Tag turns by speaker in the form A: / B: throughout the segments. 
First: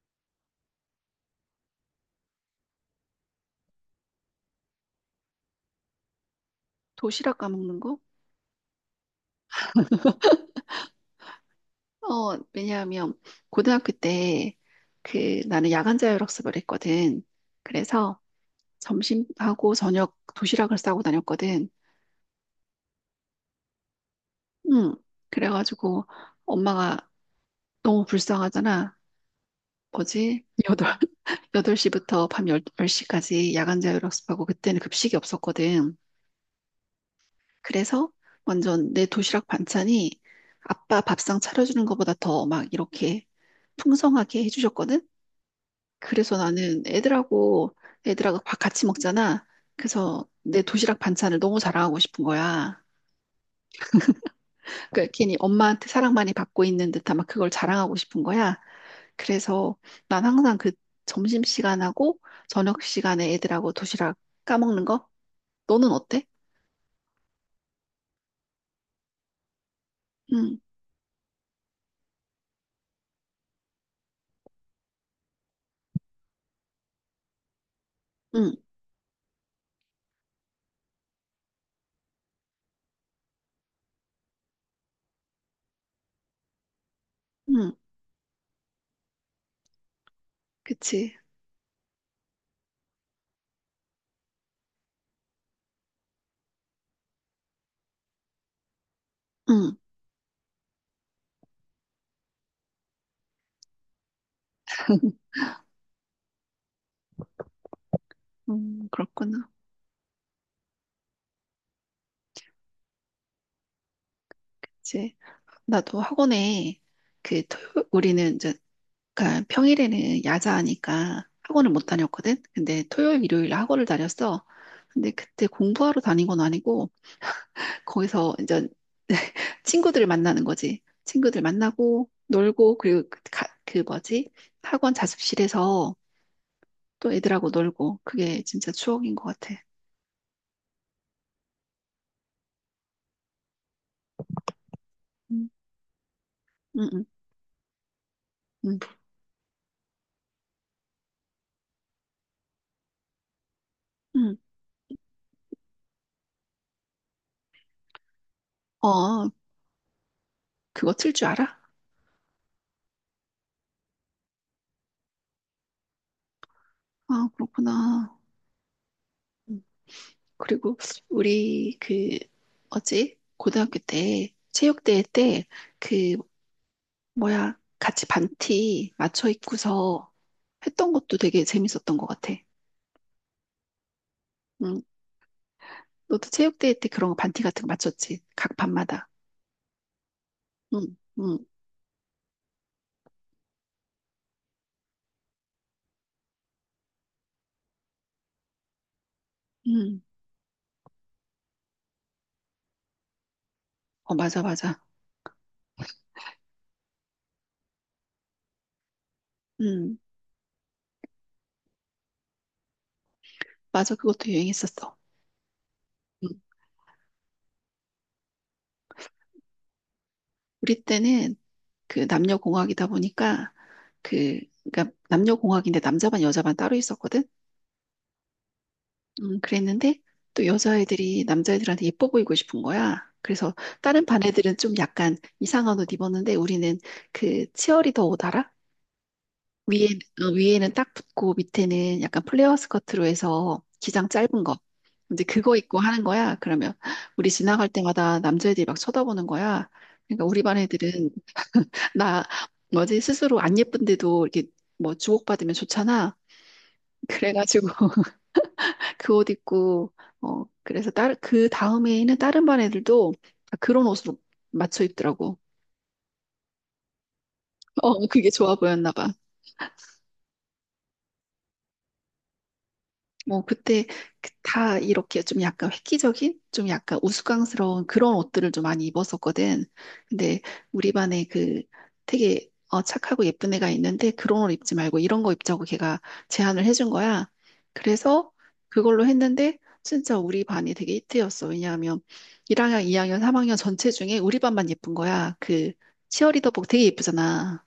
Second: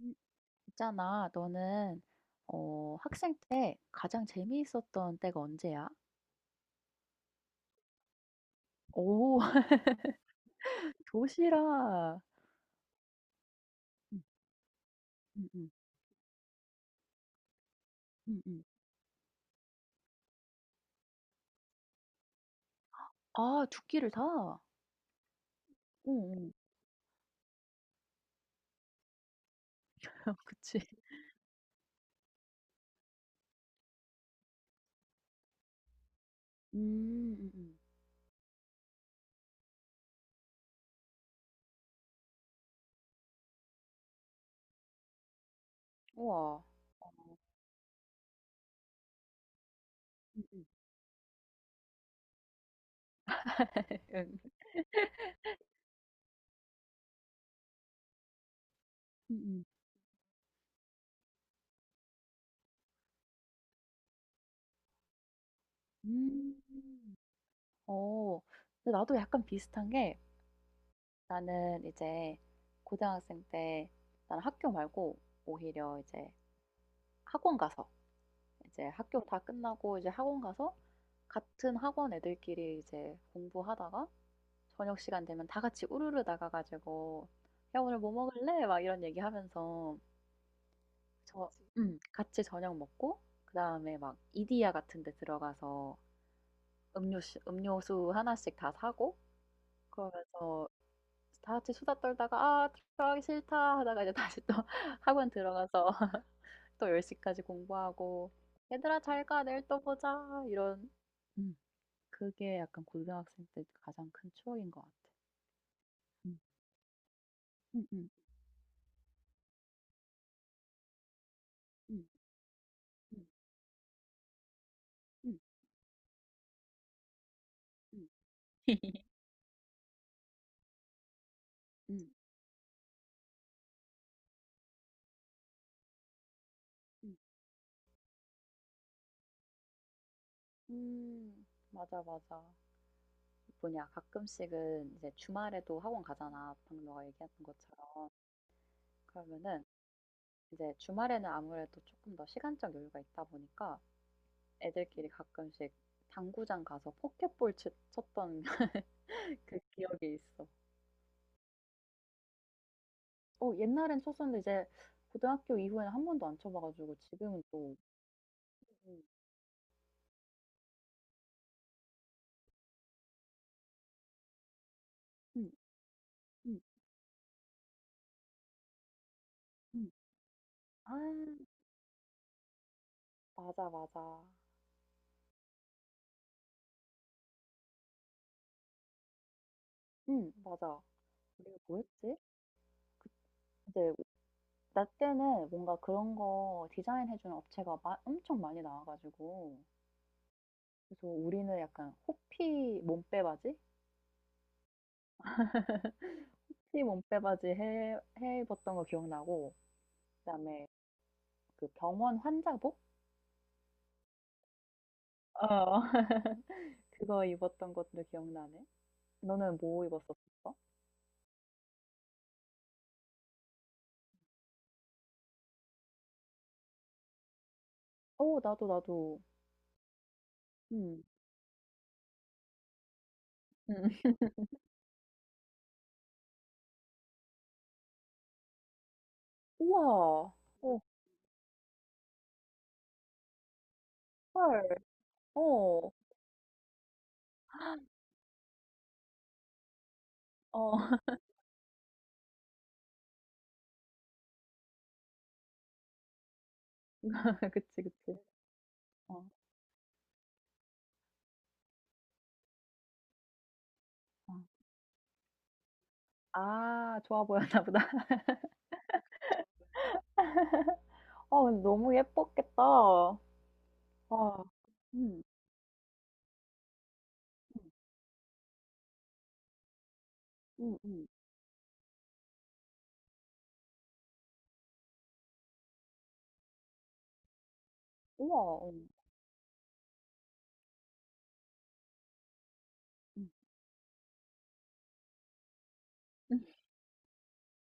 A: 음, 있잖아, 너는 어, 학생 때 가장 재미있었던 때가 언제야?
B: 도시락 까먹는 거?
A: 오, 도시락.
B: 왜냐하면 고등학교
A: 응,
B: 때
A: 응,
B: 나는
A: 응,
B: 야간 자율학습을 했거든. 그래서
A: 응. 응.
B: 점심하고 저녁 도시락을 싸고 다녔거든.
A: 아, 두 끼를 다?
B: 응. 그래가지고
A: 응, 응.
B: 엄마가 너무 불쌍하잖아. 뭐지?
A: 그치.
B: 여덟 8시부터 밤 10 시까지 야간 자율학습하고 그때는 급식이 없었거든.
A: 음, 음, 음.
B: 그래서 완전 내 도시락 반찬이 아빠 밥상 차려주는 것보다 더 막 이렇게 풍성하게 해주셨거든. 그래서
A: 우와.
B: 나는 애들하고 밥 같이 먹잖아. 그래서
A: 응,
B: 내
A: 응,
B: 도시락 반찬을 너무 자랑하고 싶은 거야.
A: 응.
B: 그러니까 괜히 엄마한테 사랑 많이 받고 있는 듯한 막 그걸 자랑하고 싶은 거야.
A: 음,
B: 그래서 난 항상 점심 시간하고 저녁 시간에 애들하고 도시락 까먹는 거? 너는 어때?
A: 음. 어, 근데 나도 약간 비슷한 게
B: 응,
A: 나는 이제 고등학생 때 나는 학교 말고 오히려 이제 학원 가서
B: 응,
A: 이제 학교 다 끝나고 이제 학원 가서 같은 학원 애들끼리 이제 공부하다가 저녁 시간 되면 다 같이 우르르 나가 가지고
B: 응.
A: "야 오늘 뭐 먹을래?" 막 이런 얘기하면서
B: 그치.
A: 저 그치. 같이 저녁 먹고 그다음에 막 이디야 같은 데 들어가서 음료 음료수 하나씩 다 사고
B: 응.
A: 그러면서 다 같이 수다 떨다가 '아 들어가기 싫다.' 하다가 이제 다시 또 학원 들어가서 또 10시 시까지 공부하고 "얘들아 잘 가.
B: 그렇구나.
A: 내일 또 보자." 이런. 음. 그게 약간 고등학생 때 가장 큰 추억인 것 같아.
B: 그치. 나도
A: 음.
B: 학원에.
A: 음음.
B: 우리는 이제 그러니까 평일에는 야자하니까 학원을 못
A: 음.
B: 다녔거든. 근데 토요일,
A: 음.
B: 일요일 학원을 다녔어. 근데
A: 음.
B: 그때 공부하러 다닌 건 아니고
A: 음.
B: 거기서 이제 친구들을 만나는 거지. 친구들
A: 음.
B: 만나고
A: 음.
B: 놀고 그리고 뭐지? 학원 자습실에서 또
A: 음.
B: 애들하고 놀고 그게 진짜 추억인 것 같아.
A: 맞아, 맞아. 뭐냐, 가끔씩은 이제
B: 응,
A: 주말에도 학원 가잖아. 방금
B: 응,
A: 너가
B: 응,
A: 얘기했던 것처럼.
B: 응.
A: 그러면은 이제 주말에는 아무래도 조금 더 시간적 여유가 있다 보니까
B: 응.
A: 애들끼리 가끔씩 당구장 가서 포켓볼 쳤던
B: 어,
A: 그 기억이 있어.
B: 그거 틀 줄 알아?
A: 어, 옛날엔 쳤었는데 이제 고등학교 이후에는 한 번도 안 쳐봐가지고
B: 아,
A: 지금은 또.
B: 그렇구나.
A: 음,
B: 음. 그리고 우리 그 어지 고등학교 때 체육대회 때
A: 음,
B: 그
A: 음.
B: 뭐야 같이 반티 맞춰
A: 음.
B: 입고서 했던
A: 아
B: 것도 되게 재밌었던 것 같아.
A: 맞아, 맞아.
B: 응. 너도 체육대회 때 그런 거 반티 같은 거 맞췄지? 각 반마다.
A: 응 맞아.
B: 응, 응,
A: 우리가 뭐 했지? 이제 나 때는 뭔가 그런 거 디자인해주는 업체가 마, 엄청 많이 나와가지고
B: 응.
A: 그래서 우리는 약간 호피 몸빼바지?
B: 어, 맞아, 맞아.
A: 호피 몸빼바지 해 입었던 거 기억나고
B: 응,
A: 그다음에 그 병원 환자복?
B: 맞아. 그것도 유행했었어.
A: 어
B: 응.
A: 그거 입었던 것도 기억나네. 너는 뭐 입었었어?
B: 우리 때는 남녀공학이다 보니까 그 그러니까 남녀공학인데 남자반 여자반 따로 있었거든.
A: 어 나도 나도.
B: 그랬는데 또
A: 응
B: 여자애들이 남자애들한테 예뻐 보이고 싶은 거야. 그래서
A: 응.
B: 다른 반 애들은 좀 약간 이상한 옷 입었는데 우리는 그 치어리더 옷 알아? 위에,
A: 우와.
B: 위에는
A: 어.
B: 딱 붙고 밑에는 약간 플레어 스커트로 해서 기장 짧은 거.
A: 헐.
B: 이제 그거 입고
A: 어,
B: 하는 거야. 그러면 우리 지나갈 때마다 남자애들이 막 쳐다보는 거야. 그러니까 우리 반
A: 어,
B: 애들은 나 뭐지 스스로 안 예쁜데도 이렇게 뭐 주목받으면 좋잖아. 그래가지고
A: 그치, 그치.
B: 그
A: 어.
B: 옷 입고 그래서 다른 그 다음에 있는 다른 반 애들도 다 그런 옷으로
A: 어.
B: 맞춰 입더라고.
A: 아 좋아 보였나 보다.
B: 그게 좋아 보였나 봐.
A: 어 근데 너무 예뻤겠다. 와.
B: 뭐 그때 그다 이렇게
A: 음.
B: 좀 약간 획기적인, 좀 약간
A: 음.
B: 우스꽝스러운 그런 옷들을 좀 많이 입었었거든. 근데 우리
A: 음음.
B: 반에 되게 착하고 예쁜 애가 있는데 그런 옷 입지 말고 이런 거 입자고 걔가 제안을 해준 거야. 그래서
A: 우와. 어.
B: 그걸로 했는데 진짜 우리 반이 되게 히트였어. 왜냐하면 1학년, 2학년,
A: 음.
B: 3학년 전체 중에 우리 반만 예쁜 거야. 그 치어리더복 되게 예쁘잖아.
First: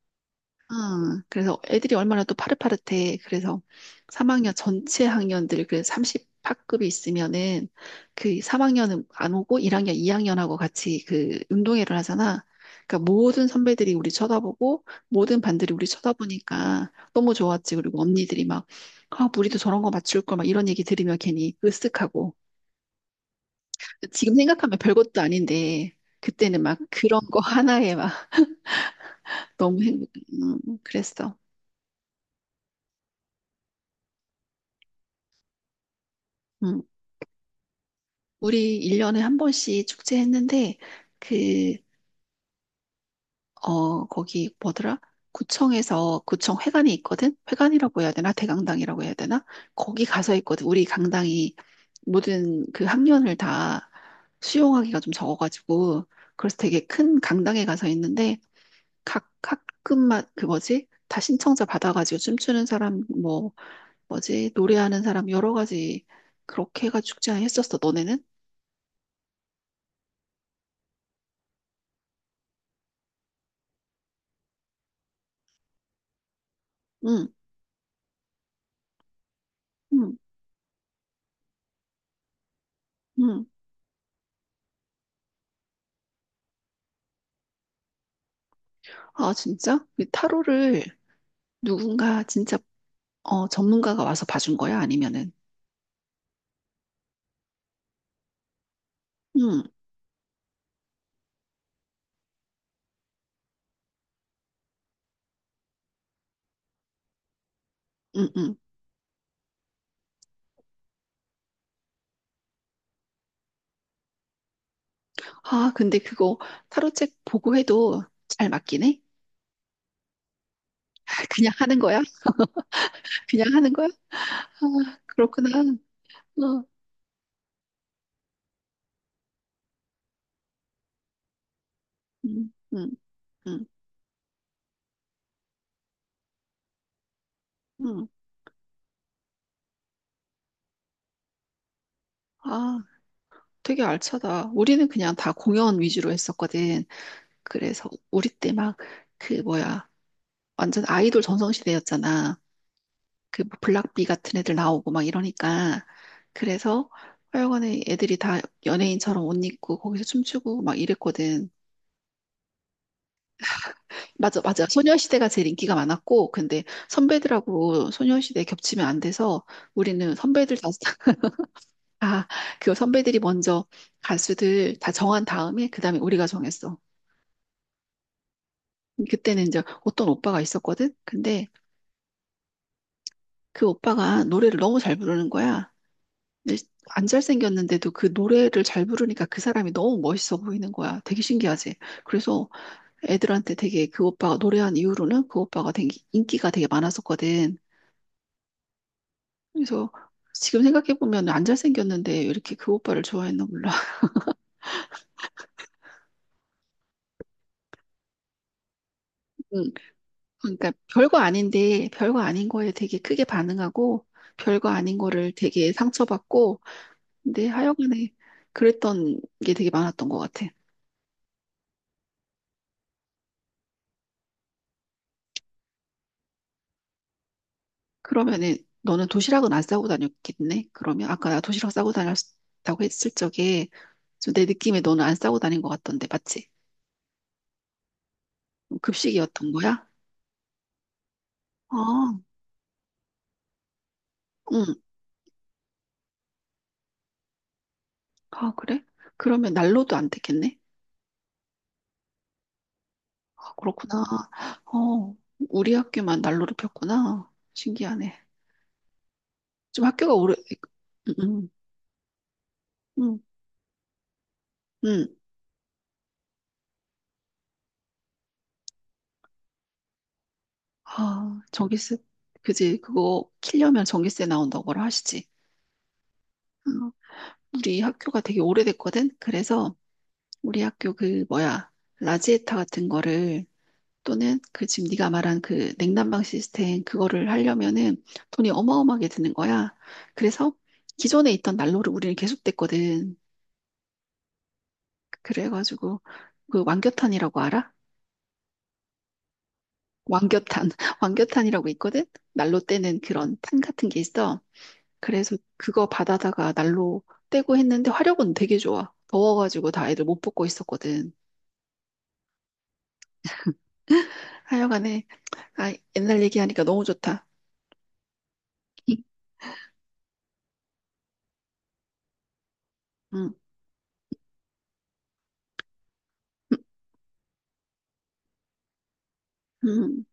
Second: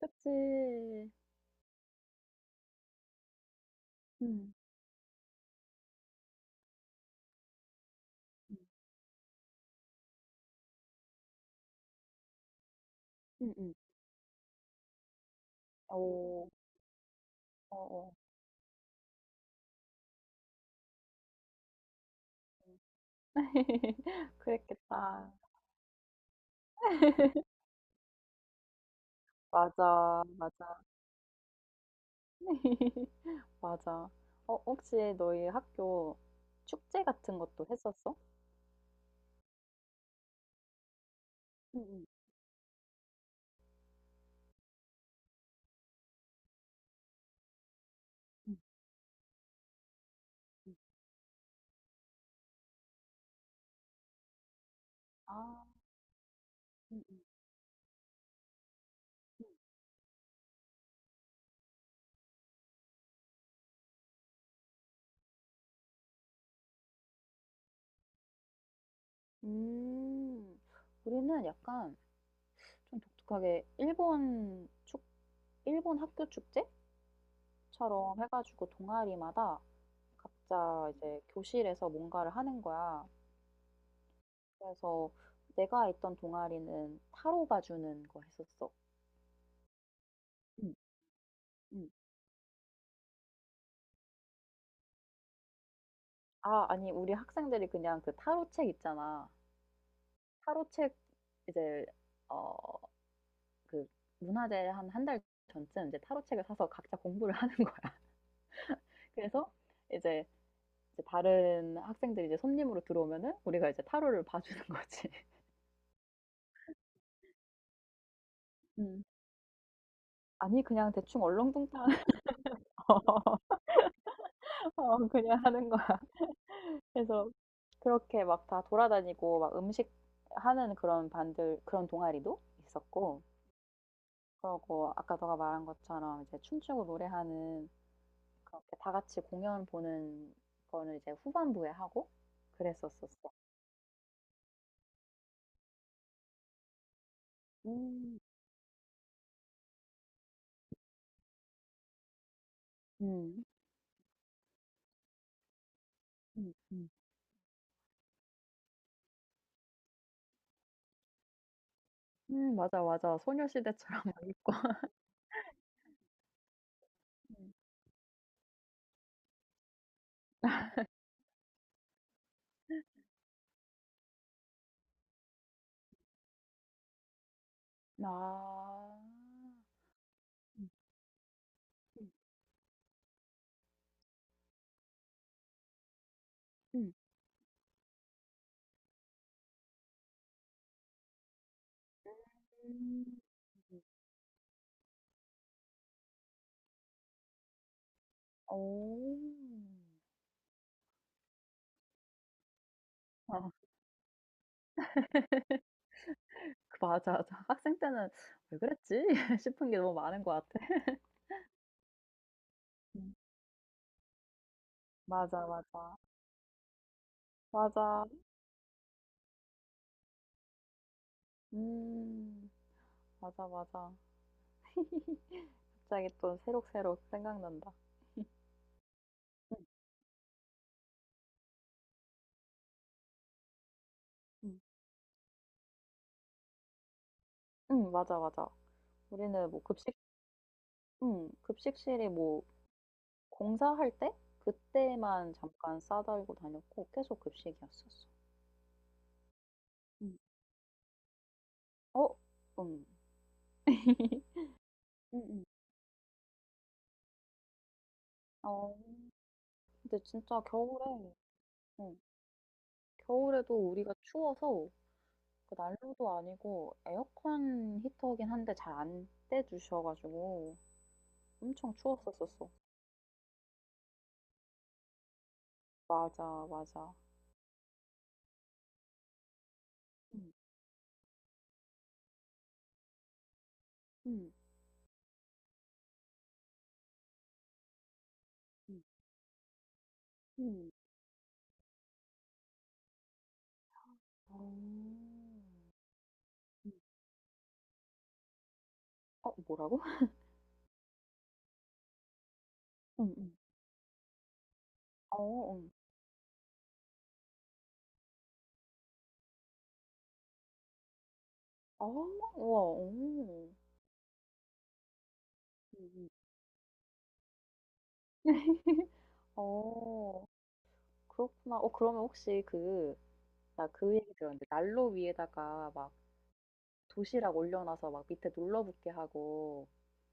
A: 그치.
B: 아, 그래서 애들이 얼마나 또 파릇파릇해. 그래서 3학년
A: 음.
B: 전체 학년들 그 30학급이 있으면은 그
A: 음.
B: 3학년은 안 오고 1학년, 2학년하고 같이 그 운동회를 하잖아. 그러니까 모든
A: 음음.
B: 선배들이 우리 쳐다보고 모든 반들이 우리
A: 어.
B: 쳐다보니까 너무 좋았지. 그리고
A: 어어.
B: 언니들이 막 아, 우리도 저런 거 맞출 걸 막 이런 얘기 들으면 괜히 으쓱하고 지금 생각하면 별것도
A: 그랬겠다.
B: 아닌데 그때는 막 그런 거 하나에 막 너무
A: 맞아. 맞아.
B: 그랬어.
A: 맞아. 어 혹시 너희 학교
B: 음.
A: 축제 같은 것도 했었어?
B: 우리 1년에 한 번씩 축제했는데, 그,
A: 응,
B: 거기 뭐더라? 구청 회관이 있거든? 회관이라고 해야 되나?
A: 응.
B: 대강당이라고 해야 되나? 거기 가서 있거든.
A: 응.
B: 우리 강당이 모든 그 학년을 다 수용하기가 좀
A: 아.
B: 적어가지고, 그래서 되게
A: 응, 응,
B: 큰 강당에 가서 있는데, 각
A: 음.
B: 학급마다, 그 뭐지? 다 신청자 받아가지고 춤추는 사람, 뭐, 뭐지? 노래하는 사람 여러 가지 그렇게 해가 축제 했었어, 너네는?
A: 음. 우리는 약간 좀 독특하게 일본 학교
B: 응,
A: 축제처럼 해 가지고 동아리마다
B: 응,
A: 각자 이제 교실에서 뭔가를 하는 거야.
B: 응.
A: 그래서 내가 있던 동아리는 타로 봐 주는 거 했었어.
B: 아, 진짜? 이
A: 응.
B: 타로를
A: 응.
B: 누군가 진짜 전문가가 와서 봐준 거야? 아니면은?
A: 아 아니 우리 학생들이 그냥 그 타로 책 있잖아.
B: 응,
A: 타로 책 이제 어 그 문화재 한 한 달 전쯤 이제 타로 책을 사서 각자 공부를 하는 거야.
B: 응, 응.
A: 그래서 이제 이제 다른 학생들이 이제 손님으로 들어오면은 우리가 이제 타로를 봐 주는 거지.
B: 아, 근데 그거 타로 책 보고 해도 잘 맞긴 해?
A: 음. 아니 그냥 대충
B: 그냥 하는
A: 얼렁뚱땅.
B: 거야? 그냥 하는 거야?
A: 어
B: 아,
A: 그냥
B: 그렇구나.
A: 하는 거야.
B: 어,
A: 그래서 그렇게 막 다 돌아다니고 막 음식 하는 그런 반들 그런 동아리도
B: 응, 응,
A: 있었고
B: 응,
A: 그러고 아까 너가 말한 것처럼 이제 춤추고 노래하는
B: 응.
A: 그렇게 다 같이 공연 보는 거는 이제 후반부에 하고
B: 아,
A: 그랬었었어.
B: 되게 알차다. 우리는 그냥 다 공연 위주로 했었거든. 그래서
A: 음.
B: 우리 때 막 그 뭐야. 완전 아이돌 전성시대였잖아. 그
A: 음.
B: 뭐 블락비 같은 애들 나오고 막 이러니까
A: 음.
B: 그래서
A: 음.
B: 하여간에 애들이 다 연예인처럼 옷 입고 거기서 춤추고 막 이랬거든.
A: 맞아, 맞아. 소녀시대처럼 막
B: 맞아,
A: 입고.
B: 맞아. 소녀시대가 제일 인기가 많았고 근데 선배들하고 소녀시대 겹치면 안 돼서 우리는 선배들 다, 아, 그 선배들이 먼저 가수들 다 정한 다음에 그다음에 우리가 정했어.
A: 아.
B: 그때는 이제 어떤 오빠가
A: 음.
B: 있었거든. 근데
A: 음.
B: 그 오빠가 노래를 너무 잘 부르는 거야. 근데 안 잘생겼는데도 그 노래를 잘 부르니까 그 사람이 너무 멋있어 보이는 거야. 되게 신기하지? 그래서
A: 음.
B: 애들한테
A: 음.
B: 되게 그 오빠가 노래한 이후로는 그 오빠가 되게 인기가 되게 많았었거든.
A: 어.
B: 그래서 지금 생각해보면 안 잘생겼는데 왜 이렇게 그 오빠를 좋아했나
A: 아.
B: 몰라.
A: 그 맞아, 맞아. 학생 때는 '왜 그랬지?'
B: 응.
A: 싶은 게 너무 많은 것 같아.
B: 그러니까 별거 아닌데 별거 아닌 거에 되게
A: 음.
B: 크게 반응하고 별거 아닌 거를
A: 맞아,
B: 되게
A: 맞아.
B: 상처받고 근데
A: 맞아.
B: 하여간에 그랬던 게 되게 많았던 것 같아.
A: 음. 맞아, 맞아. 갑자기 또 새록새록 생각난다.
B: 그러면은 너는 도시락은
A: 음.
B: 안 싸고 다녔겠네? 그러면 아까 나 도시락 싸고 다녔다고 했을 적에 좀 내
A: 음.
B: 느낌에 너는 안 싸고 다닌 것 같던데, 맞지?
A: 맞아, 맞아. 우리는
B: 급식이었던
A: 뭐
B: 거야?
A: 급식. 급식실이
B: 아,
A: 뭐 공사할 때
B: 응.
A: 그때만 잠깐 싸 들고 다녔고 계속 급식이었었어.
B: 아, 그래? 그러면 난로도 안
A: 음.
B: 됐겠네?
A: 어 음.
B: 아, 그렇구나. 어,
A: 음음.
B: 우리 학교만 난로를 폈구나. 신기하네.
A: 어.
B: 좀
A: 근데
B: 학교가 오래,
A: 진짜 겨울에
B: 응,
A: 음
B: 응,
A: 겨울에도 우리가 추워서
B: 응.
A: 그 난로도 아니고 에어컨 히터긴 한데 잘 안 떼 주셔 가지고
B: 아,
A: 엄청
B: 전기세,
A: 추웠었었어.
B: 그지? 그거 키려면 전기세 나온다고 하시지.
A: 맞아,
B: 응.
A: 맞아.
B: 우리 학교가 되게 오래됐거든? 그래서
A: 음.
B: 우리 학교 그 뭐야 라지에타 같은 거를
A: 음.
B: 또는 그 지금 네가 말한 그 냉난방 시스템 그거를 하려면은 돈이
A: 음.
B: 어마어마하게 드는 거야. 그래서
A: 음.
B: 기존에 있던 난로를 우리는 계속 뗐거든.
A: 어.
B: 그래가지고 그
A: 음.
B: 왕겨탄이라고 알아?
A: 어 뭐라고?
B: 왕겨탄, 왕겨탄이라고 있거든. 난로 떼는
A: 음음.
B: 그런 탄 같은 게 있어. 그래서
A: 어
B: 그거 받아다가 난로 떼고 했는데 화력은 되게 좋아. 더워가지고 다 애들 못 뽑고 있었거든.
A: 어. 우와. 어.
B: 하여간에 아
A: 음음.
B: 옛날 얘기하니까 너무 좋다.
A: 어. 그렇구나. 어 그러면 혹시 그
B: 응.
A: 나 그 얘기 들었는데 난로 위에다가 막 도시락 올려놔서 막 밑에 눌러붙게 하고
B: 음,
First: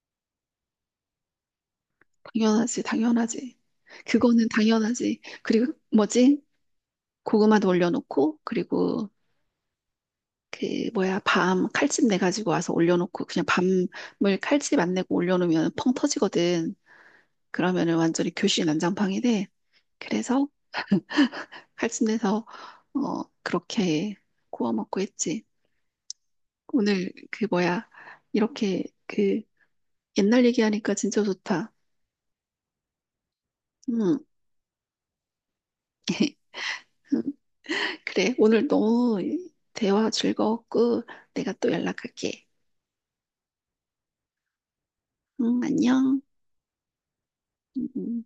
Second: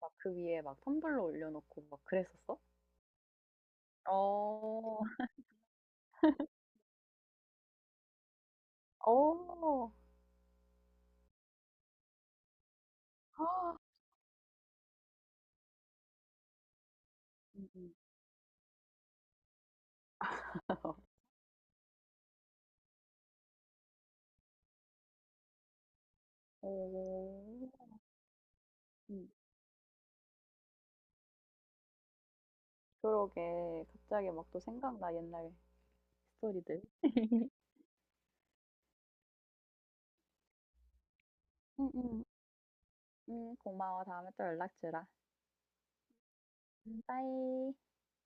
A: 막 그 위에 막 텀블러 올려놓고 막 그랬었어?
B: 당연하지, 당연하지. 그거는
A: 어.
B: 당연하지. 그리고 뭐지? 고구마도 올려놓고, 그리고
A: 어.
B: 그 뭐야, 밤 칼집 내 가지고 와서 올려놓고, 그냥 밤을 칼집 안 내고 올려놓으면 펑 터지거든.
A: 음음.
B: 그러면은 완전히 교실 난장판이 돼. 그래서 칼집 내서 그렇게 구워 먹고 했지. 오늘 그
A: 오.
B: 뭐야, 이렇게
A: 음.
B: 그 옛날 얘기하니까 진짜 좋다.
A: 그러게.
B: 음,
A: 갑자기 막 또 생각나 옛날 스토리들.
B: 그래, 오늘 너무 대화 즐거웠고, 내가 또
A: 응 응.
B: 연락할게.
A: 응 고마워. 다음에 또 연락 주라.
B: 응, 안녕.
A: 빠이.
B: 음. 음.